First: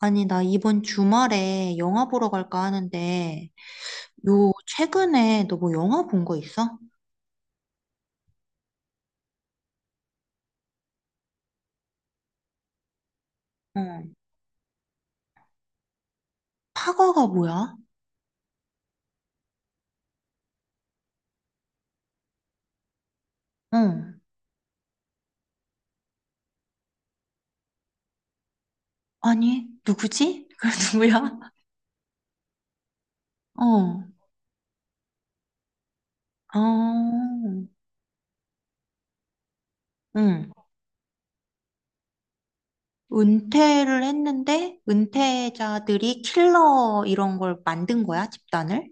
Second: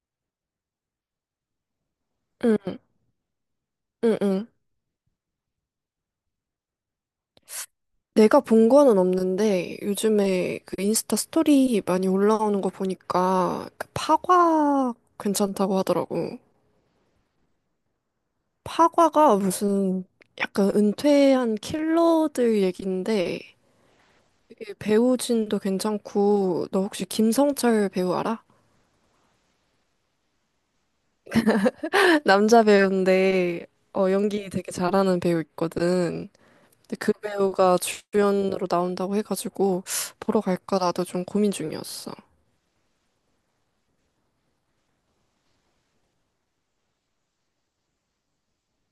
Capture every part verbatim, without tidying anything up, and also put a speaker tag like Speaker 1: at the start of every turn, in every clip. Speaker 1: 아니, 나 이번 주말에 영화 보러 갈까
Speaker 2: 응,
Speaker 1: 하는데,
Speaker 2: 응, 응.
Speaker 1: 요, 최근에 너 뭐 영화 본 거 있어?
Speaker 2: 내가 본 거는 없는데 요즘에 그 인스타 스토리 많이 올라오는 거 보니까 그
Speaker 1: 응.
Speaker 2: 파과 괜찮다고 하더라고.
Speaker 1: 파거가 뭐야?
Speaker 2: 파과가 무슨 약간 은퇴한 킬러들 얘긴데
Speaker 1: 응.
Speaker 2: 이게 배우진도 괜찮고 너 혹시 김성철 배우 알아?
Speaker 1: 아니, 누구지? 그 누구야?
Speaker 2: 남자 배우인데
Speaker 1: 어.
Speaker 2: 어, 연기 되게 잘하는 배우 있거든. 근데 그
Speaker 1: 어.
Speaker 2: 배우가 주연으로 나온다고 해가지고 보러
Speaker 1: 응.
Speaker 2: 갈까 나도 좀 고민 중이었어.
Speaker 1: 은퇴를 했는데, 은퇴자들이 킬러 이런 걸 만든 거야, 집단을?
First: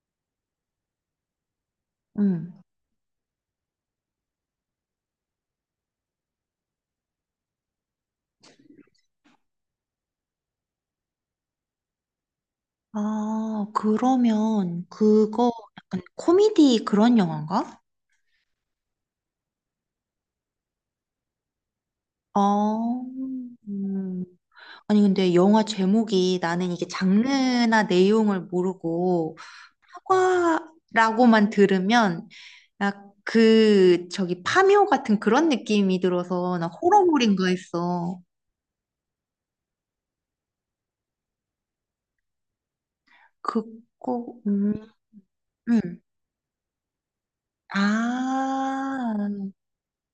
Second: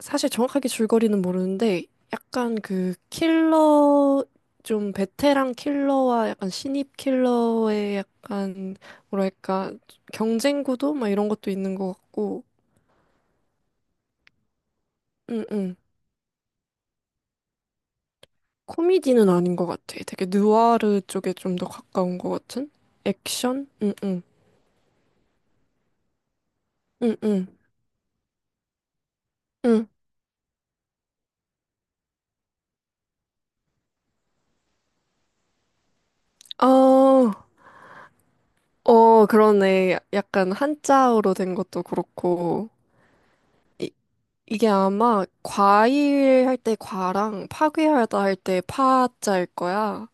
Speaker 2: 사실 정확하게 줄거리는 모르는데
Speaker 1: 응.
Speaker 2: 약간 그 킬러 좀 베테랑 킬러와 약간 신입 킬러의 약간 뭐랄까 경쟁 구도 막 이런 것도 있는 것 같고
Speaker 1: 아, 그러면 그거
Speaker 2: 응응.
Speaker 1: 약간 코미디 그런 영화인가?
Speaker 2: 코미디는 아닌 것 같아 되게 느와르 쪽에 좀 더 가까운 것 같은
Speaker 1: 어.
Speaker 2: 액션. 응응
Speaker 1: 음. 아니, 근데 영화 제목이 나는 이게
Speaker 2: 응응
Speaker 1: 장르나 내용을 모르고
Speaker 2: 응
Speaker 1: 사과라고만 들으면 나 그, 저기 파묘 같은 그런 느낌이 들어서 나 호러물인가
Speaker 2: 어
Speaker 1: 했어.
Speaker 2: 어 그러네. 약간 한자어로 된 것도 그렇고 이,
Speaker 1: 그거,
Speaker 2: 이게
Speaker 1: 음,
Speaker 2: 아마
Speaker 1: 음.
Speaker 2: 과일 할 때 과랑 파괴하다 할 때 파자일
Speaker 1: 아,
Speaker 2: 거야.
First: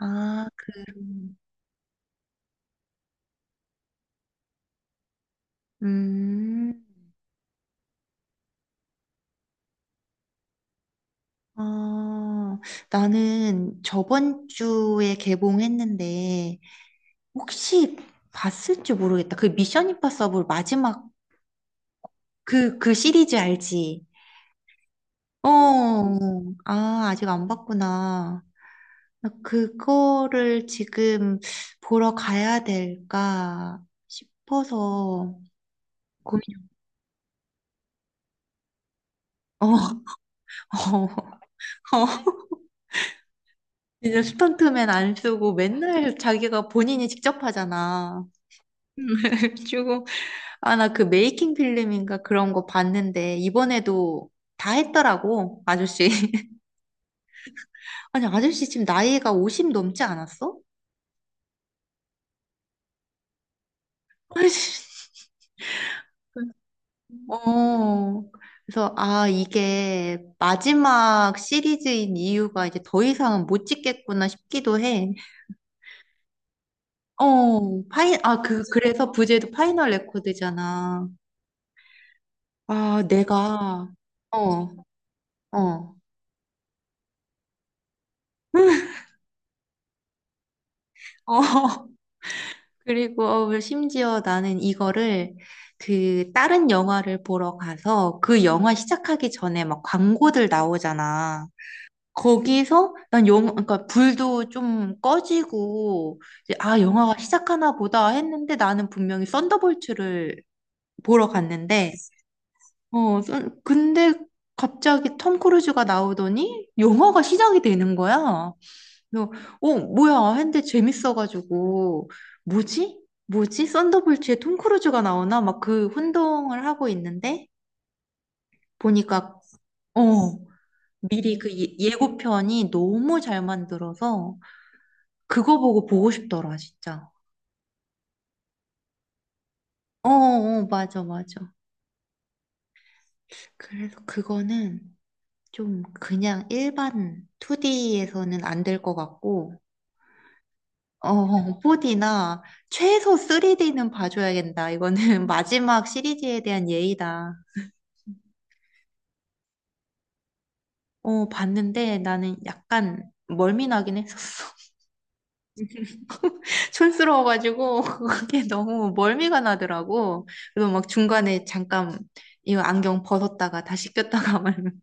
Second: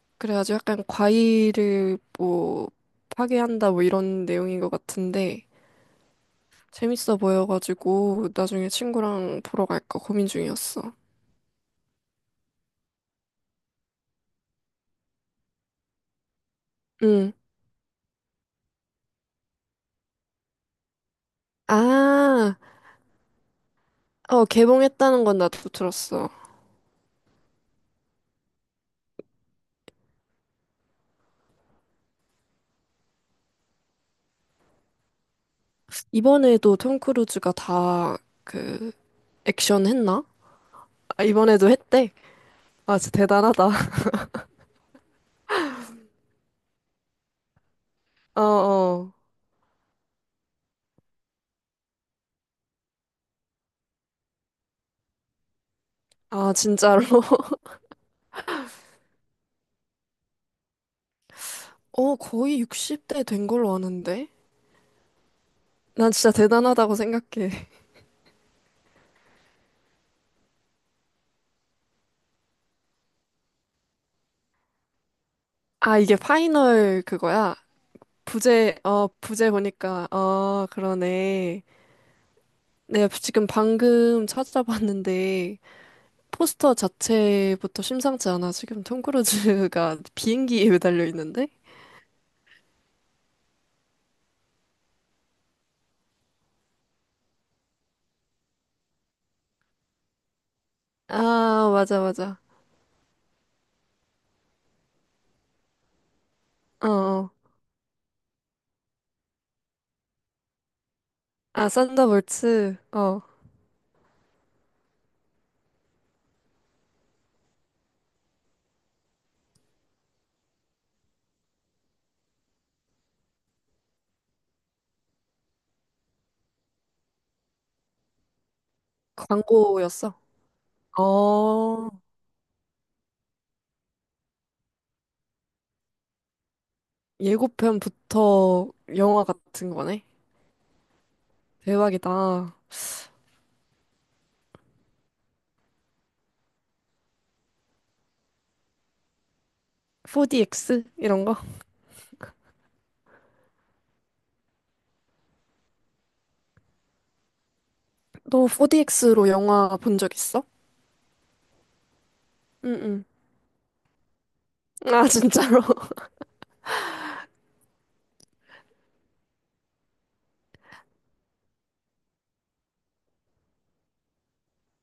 Speaker 1: 아,
Speaker 2: 그래가지고
Speaker 1: 그,
Speaker 2: 약간 과일을 뭐 파괴한다 뭐 이런 내용인 것 같은데
Speaker 1: 음,
Speaker 2: 재밌어 보여가지고 나중에 친구랑 보러 갈까 고민 중이었어.
Speaker 1: 아, 나는 저번 주에 개봉했는데
Speaker 2: 응.
Speaker 1: 혹시 봤을지 모르겠다. 그 미션 임파서블 마지막
Speaker 2: 아,
Speaker 1: 그, 그 시리즈 알지?
Speaker 2: 어, 개봉했다는 건 나도
Speaker 1: 어,
Speaker 2: 들었어.
Speaker 1: 아, 아직 안 봤구나. 나 그거를 지금 보러 가야 될까 싶어서 고민,
Speaker 2: 이번에도 톰 크루즈가 다 그
Speaker 1: 어,
Speaker 2: 액션 했나? 아, 이번에도
Speaker 1: 어,
Speaker 2: 했대.
Speaker 1: 어.
Speaker 2: 아, 진짜 대단하다.
Speaker 1: 이제 스턴트맨 안 쓰고 맨날 자기가 본인이 직접 하잖아.
Speaker 2: 어어.
Speaker 1: 주고, 아, 나 그 메이킹 필름인가 그런 거 봤는데, 이번에도 다 했더라고, 아저씨.
Speaker 2: 아, 진짜로?
Speaker 1: 아니, 아저씨 지금 나이가 오십 넘지 않았어?
Speaker 2: 어, 거의 육십 대 된 걸로 아는데? 난 진짜 대단하다고 생각해.
Speaker 1: 어, 그래서, 아, 이게 마지막 시리즈인 이유가 이제 더 이상은 못 찍겠구나 싶기도 해.
Speaker 2: 아, 이게 파이널 그거야?
Speaker 1: 어, 파이, 아, 그,
Speaker 2: 부제, 어,
Speaker 1: 그래서 부제도
Speaker 2: 부제
Speaker 1: 파이널
Speaker 2: 보니까, 어,
Speaker 1: 레코드잖아.
Speaker 2: 그러네.
Speaker 1: 아,
Speaker 2: 내가 지금
Speaker 1: 내가,
Speaker 2: 방금
Speaker 1: 어,
Speaker 2: 찾아봤는데,
Speaker 1: 어,
Speaker 2: 포스터 자체부터 심상치 않아. 지금 톰 크루즈가 비행기에 매달려 있는데?
Speaker 1: 어. 그리고 심지어 나는 이거를 그 다른 영화를 보러 가서 그 영화 시작하기 전에 막 광고들 나오잖아.
Speaker 2: 아, 맞아, 맞아.
Speaker 1: 거기서 난 영, 그러니까 불도 좀 꺼지고 이제 아
Speaker 2: 어,
Speaker 1: 영화가
Speaker 2: 어.
Speaker 1: 시작하나 보다 했는데 나는 분명히 썬더볼츠를 보러
Speaker 2: 아,
Speaker 1: 갔는데
Speaker 2: 썬더볼츠,
Speaker 1: 어
Speaker 2: 어,
Speaker 1: 썬- 근데 갑자기 톰 크루즈가 나오더니 영화가 시작이 되는 거야. 그래서 어 뭐야 했는데 재밌어가지고 뭐지? 뭐지? 썬더볼츠에 톰 크루즈가 나오나 막 그 혼동을 하고 있는데 보니까
Speaker 2: 광고였어.
Speaker 1: 어 미리 그 예-
Speaker 2: 어,
Speaker 1: 예고편이 너무 잘 만들어서 그거 보고 보고 싶더라, 진짜.
Speaker 2: 예고편부터 영화 같은 거네.
Speaker 1: 어, 어, 맞아, 맞아.
Speaker 2: 대박이다.
Speaker 1: 그래서 그거는 좀 그냥 일반 이디에서는 안 될 것 같고,
Speaker 2: 포디엑스 이런 거?
Speaker 1: 어, 사디나 최소 삼디는 봐줘야겠다. 이거는 마지막 시리즈에 대한 예의다.
Speaker 2: 너 포디엑스로 영화 본 적 있어?
Speaker 1: 어, 봤는데 나는 약간
Speaker 2: 응응.
Speaker 1: 멀미 나긴 했었어.
Speaker 2: 아 진짜로?
Speaker 1: 촌스러워가지고 그게 너무 멀미가 나더라고. 그래서 막 중간에 잠깐 이거 안경 벗었다가 다시 꼈다가 말면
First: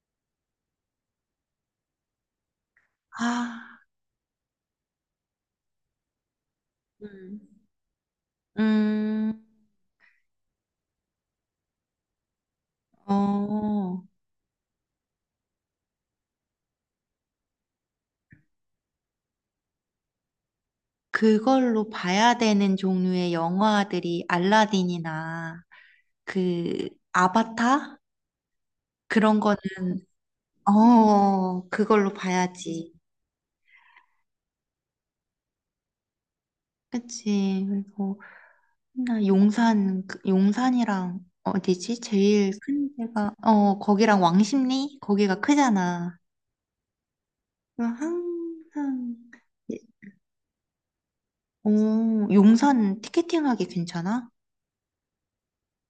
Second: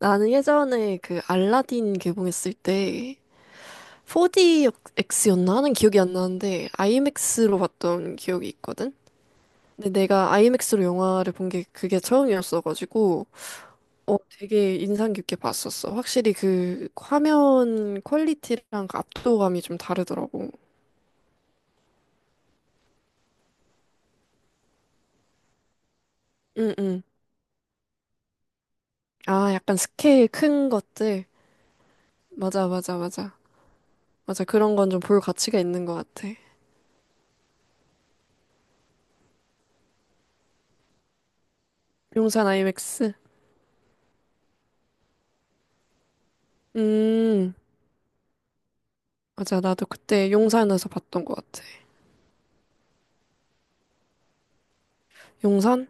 Speaker 2: 나는 예전에 그 알라딘 개봉했을 때
Speaker 1: 아,
Speaker 2: 포디엑스였나 하는 기억이 안 나는데
Speaker 1: 음.
Speaker 2: 아이맥스로 봤던 기억이 있거든.
Speaker 1: 음,
Speaker 2: 근데 내가 아이맥스로 영화를 본 게 그게 처음이었어가지고
Speaker 1: 어,
Speaker 2: 어 되게 인상 깊게 봤었어. 확실히 그 화면 퀄리티랑 그 압도감이 좀 다르더라고.
Speaker 1: 그걸로 봐야 되는 종류의 영화들이 알라딘이나 그
Speaker 2: 응응.
Speaker 1: 아바타? 그런
Speaker 2: 아
Speaker 1: 거는,
Speaker 2: 약간 스케일 큰 것들.
Speaker 1: 어, 그걸로
Speaker 2: 맞아
Speaker 1: 봐야지.
Speaker 2: 맞아 맞아. 맞아, 그런 건 좀 볼 가치가 있는 것 같아.
Speaker 1: 그치. 그리고 나 용산, 그 용산이랑 어디지?
Speaker 2: 용산
Speaker 1: 제일 큰
Speaker 2: 아이맥스?
Speaker 1: 데가, 어, 거기랑 왕십리? 거기가 크잖아.
Speaker 2: 음,
Speaker 1: 그래서 항상,
Speaker 2: 맞아, 나도 그때 용산에서 봤던 것 같아.
Speaker 1: 오, 용산 티켓팅 하기 괜찮아?
Speaker 2: 용산?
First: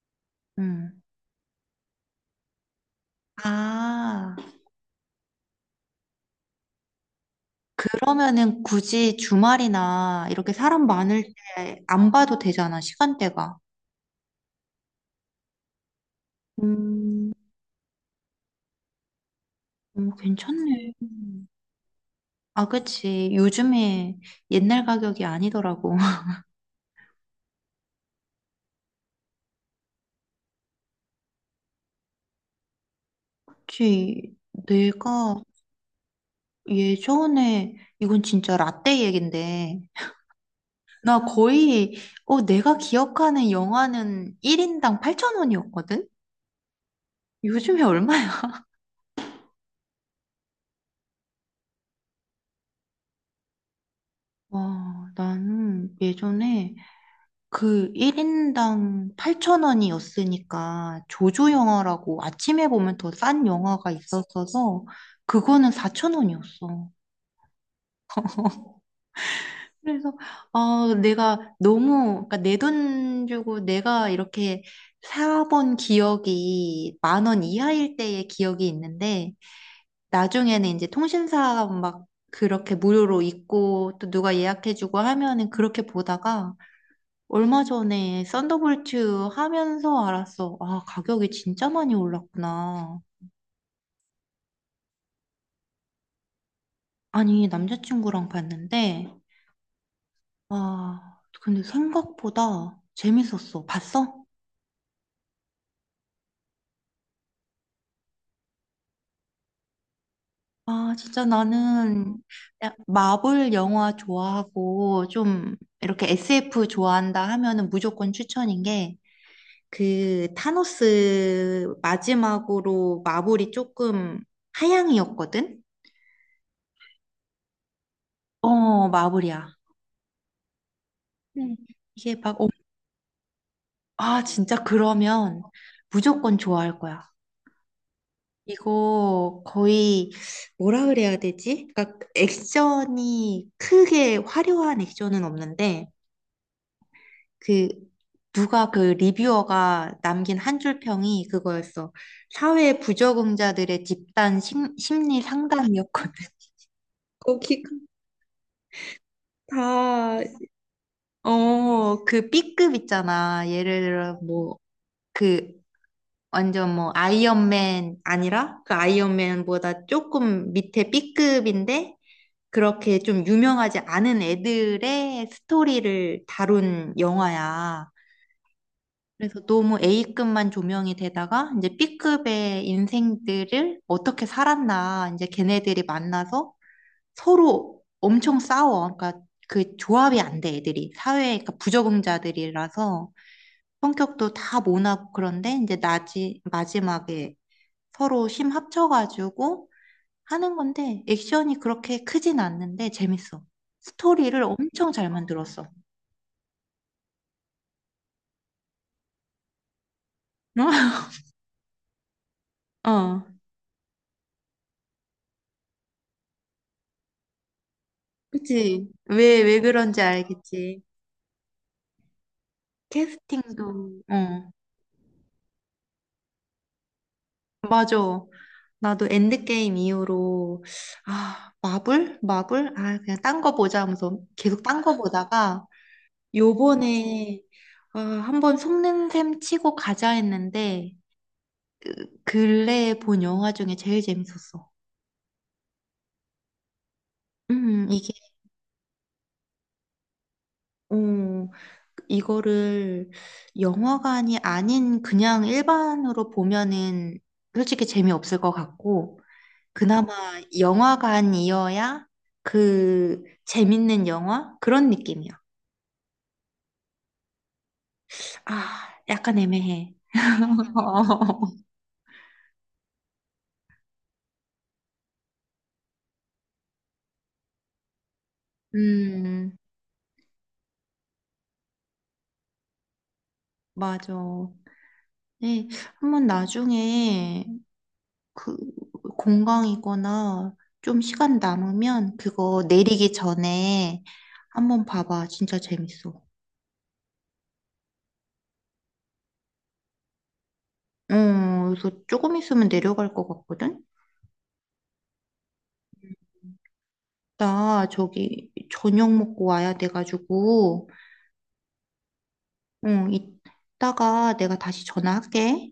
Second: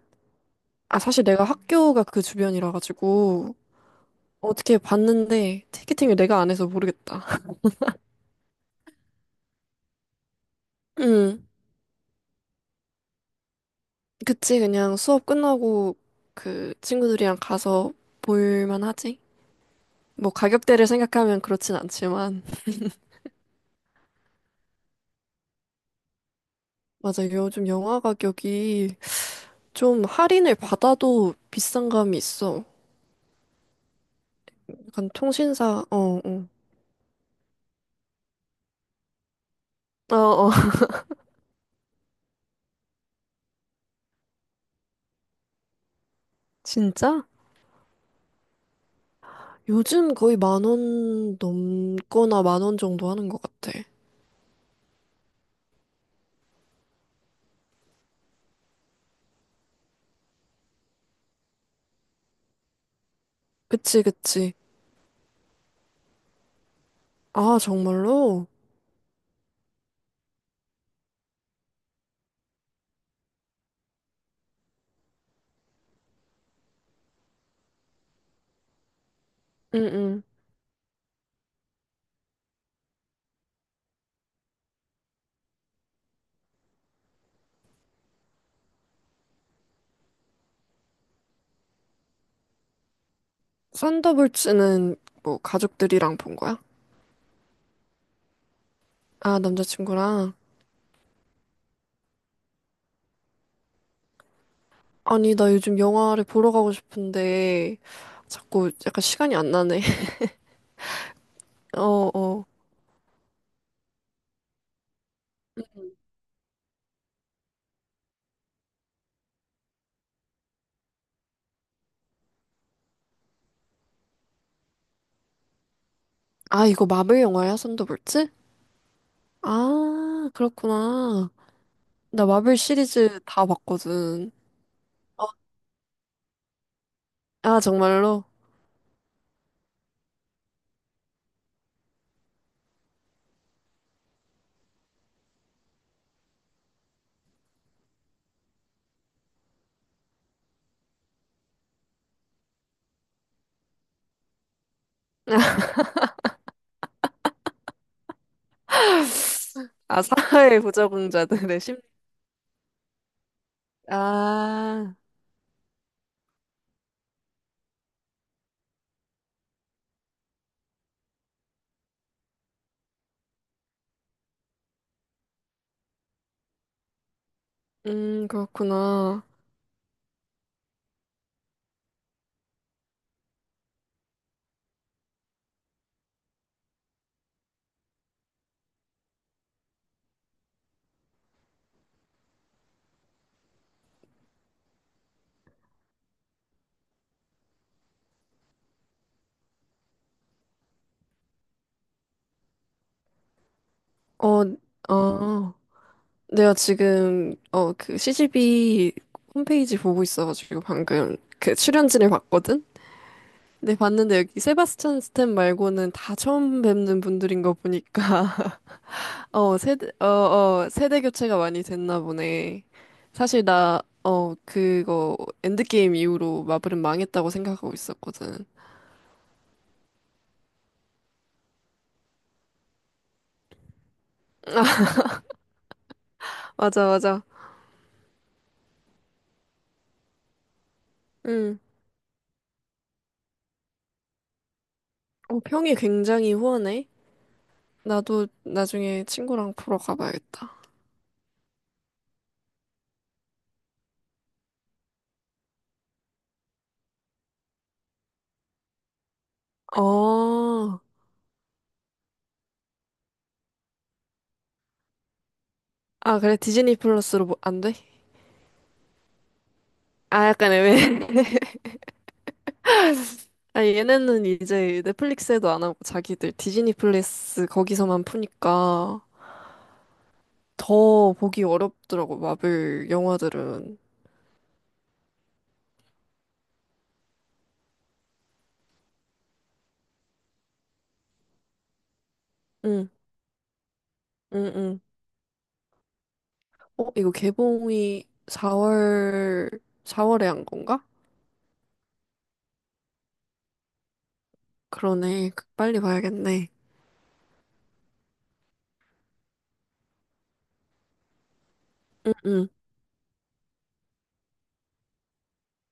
Speaker 2: 아,
Speaker 1: 응.
Speaker 2: 사실 내가 학교가 그 주변이라 가지고
Speaker 1: 아.
Speaker 2: 어떻게 봤는데 티켓팅을 내가 안 해서 모르겠다.
Speaker 1: 그러면은 굳이 주말이나 이렇게 사람 많을
Speaker 2: 음,
Speaker 1: 때 안 봐도 되잖아, 시간대가.
Speaker 2: 그치, 그냥 수업 끝나고 그
Speaker 1: 음,
Speaker 2: 친구들이랑 가서 볼만 하지?
Speaker 1: 음,
Speaker 2: 뭐 가격대를
Speaker 1: 괜찮네.
Speaker 2: 생각하면 그렇진 않지만.
Speaker 1: 아, 그치. 요즘에 옛날 가격이 아니더라고.
Speaker 2: 맞아, 요즘 영화 가격이 좀 할인을 받아도 비싼 감이 있어.
Speaker 1: 그치.
Speaker 2: 약간
Speaker 1: 내가
Speaker 2: 통신사, 어, 어.
Speaker 1: 예전에, 이건 진짜 라떼 얘긴데,
Speaker 2: 어, 어,
Speaker 1: 나 거의, 어, 내가 기억하는 영화는 일 인당 팔천 원이었거든?
Speaker 2: 진짜?
Speaker 1: 요즘에 얼마야?
Speaker 2: 요즘 거의 만 원 넘거나 만 원 정도 하는 것 같아.
Speaker 1: 와, 나는 예전에 그 일 인당 팔천 원이었으니까 조조 영화라고 아침에 보면 더 싼 영화가
Speaker 2: 그치, 그치.
Speaker 1: 있었어서 그거는 사천 원이었어.
Speaker 2: 아, 정말로?
Speaker 1: 그래서 아 내가 너무 그러니까 내 돈 주고 내가 이렇게 사본 기억이 만 원 이하일 때의 기억이 있는데
Speaker 2: 응, 응.
Speaker 1: 나중에는 이제 통신사 막 그렇게 무료로 있고 또 누가 예약해주고 하면은 그렇게 보다가 얼마 전에 썬더볼트 하면서 알았어. 아, 가격이 진짜 많이 올랐구나.
Speaker 2: 썬더볼츠는 뭐 가족들이랑 본 거야?
Speaker 1: 아니, 남자친구랑 봤는데,
Speaker 2: 아, 남자친구랑?
Speaker 1: 아, 근데 생각보다 재밌었어. 봤어?
Speaker 2: 아니, 나 요즘 영화를 보러 가고 싶은데 자꾸 약간 시간이 안 나네.
Speaker 1: 아, 진짜
Speaker 2: 어,
Speaker 1: 나는
Speaker 2: 어.
Speaker 1: 야- 마블 영화 좋아하고 좀 이렇게 에스에프 좋아한다 하면은 무조건 추천인 게 그 타노스 마지막으로 마블이 조금 하향이었거든?
Speaker 2: 아, 이거 마블 영화야, 썬더볼츠?
Speaker 1: 어, 마블이야.
Speaker 2: 아, 그렇구나.
Speaker 1: 네. 이게
Speaker 2: 나
Speaker 1: 막
Speaker 2: 마블 시리즈 다
Speaker 1: 아,
Speaker 2: 봤거든.
Speaker 1: 진짜
Speaker 2: 어,
Speaker 1: 그러면 무조건 좋아할 거야.
Speaker 2: 아, 정말로?
Speaker 1: 이거 거의 뭐라 그래야 되지? 그러니까 액션이 크게 화려한 액션은 없는데 그 누가 그 리뷰어가 남긴 한 줄 평이 그거였어. 사회 부적응자들의 집단 심, 심리 상담이었거든. 거기가
Speaker 2: 아,
Speaker 1: 다,
Speaker 2: 사회 부적응자들의 심리.
Speaker 1: 어, 그 B급 있잖아. 예를 들어, 뭐,
Speaker 2: 아,
Speaker 1: 그 완전 뭐 아이언맨 아니라 그 아이언맨보다 조금 밑에 B급인데 그렇게 좀 유명하지 않은 애들의 스토리를 다룬 영화야.
Speaker 2: 음, 그렇구나.
Speaker 1: 그래서 너무 A급만 조명이 되다가 이제 B급의 인생들을 어떻게 살았나 이제 걔네들이 만나서 서로 엄청 싸워. 그러니까 그 조합이 안 돼, 애들이. 사회, 그러니까 부적응자들이라서 성격도 다 모나고 그런데 이제 나지, 마지막에 서로 힘 합쳐가지고 하는 건데 액션이 그렇게 크진 않는데 재밌어. 스토리를
Speaker 2: 어,
Speaker 1: 엄청 잘
Speaker 2: 어,
Speaker 1: 만들었어.
Speaker 2: 내가 지금, 어, 그 씨 지 비 홈페이지 보고 있어가지고 방금 그 출연진을 봤거든?
Speaker 1: 어,
Speaker 2: 근데 봤는데 여기 세바스찬 스탠 말고는 다 처음 뵙는 분들인 거 보니까,
Speaker 1: 그치. 왜,
Speaker 2: 어,
Speaker 1: 왜
Speaker 2: 세대,
Speaker 1: 그런지
Speaker 2: 어, 어,
Speaker 1: 알겠지.
Speaker 2: 세대 교체가 많이 됐나 보네. 사실
Speaker 1: 캐스팅도,
Speaker 2: 나, 어,
Speaker 1: 어,
Speaker 2: 그거 엔드게임 이후로 마블은 망했다고 생각하고
Speaker 1: 맞아.
Speaker 2: 있었거든.
Speaker 1: 나도 엔드게임 이후로, 아, 마블? 마블? 아, 그냥 딴 거 보자 하면서 계속 딴 거 보다가,
Speaker 2: 맞아, 맞아.
Speaker 1: 요번에, 아, 한번 속는 셈 치고 가자 했는데,
Speaker 2: 음.
Speaker 1: 근래에 본 영화 중에 제일 재밌었어.
Speaker 2: 어, 평이 굉장히 후원해?
Speaker 1: 음, 이게,
Speaker 2: 나도 나중에 친구랑 보러 가봐야겠다.
Speaker 1: 어, 이거를 영화관이 아닌 그냥 일반으로 보면은 솔직히 재미없을 것 같고, 그나마
Speaker 2: 어,
Speaker 1: 영화관이어야 그 재밌는 영화? 그런 느낌이야.
Speaker 2: 아, 그래, 디즈니 플러스로 뭐, 안 돼?
Speaker 1: 아, 약간 애매해.
Speaker 2: 아, 약간 애매해. 아, 얘네는 이제 넷플릭스에도 안 하고 자기들 디즈니 플러스 거기서만 푸니까
Speaker 1: 음,
Speaker 2: 더 보기 어렵더라고, 마블 영화들은.
Speaker 1: 맞아. 네, 한번 나중에 그 공강이거나 좀 시간 남으면 그거
Speaker 2: 응,
Speaker 1: 내리기 전에
Speaker 2: 응, 응.
Speaker 1: 한번 봐봐. 진짜 재밌어. 어,
Speaker 2: 어, 이거 개봉이 사월, 사월에 한 건가?
Speaker 1: 그래서 조금 있으면 내려갈 것 같거든?
Speaker 2: 그러네. 빨리 봐야겠네.
Speaker 1: 나 저기 저녁 먹고 와야 돼가지고,
Speaker 2: 응, 응,
Speaker 1: 응, 이따가 내가 다시 전화할게.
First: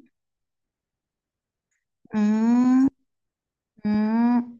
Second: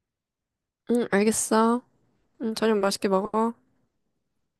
Speaker 2: 응, 알겠어. 응, 저녁
Speaker 1: 음,
Speaker 2: 맛있게 먹어.
Speaker 1: 음.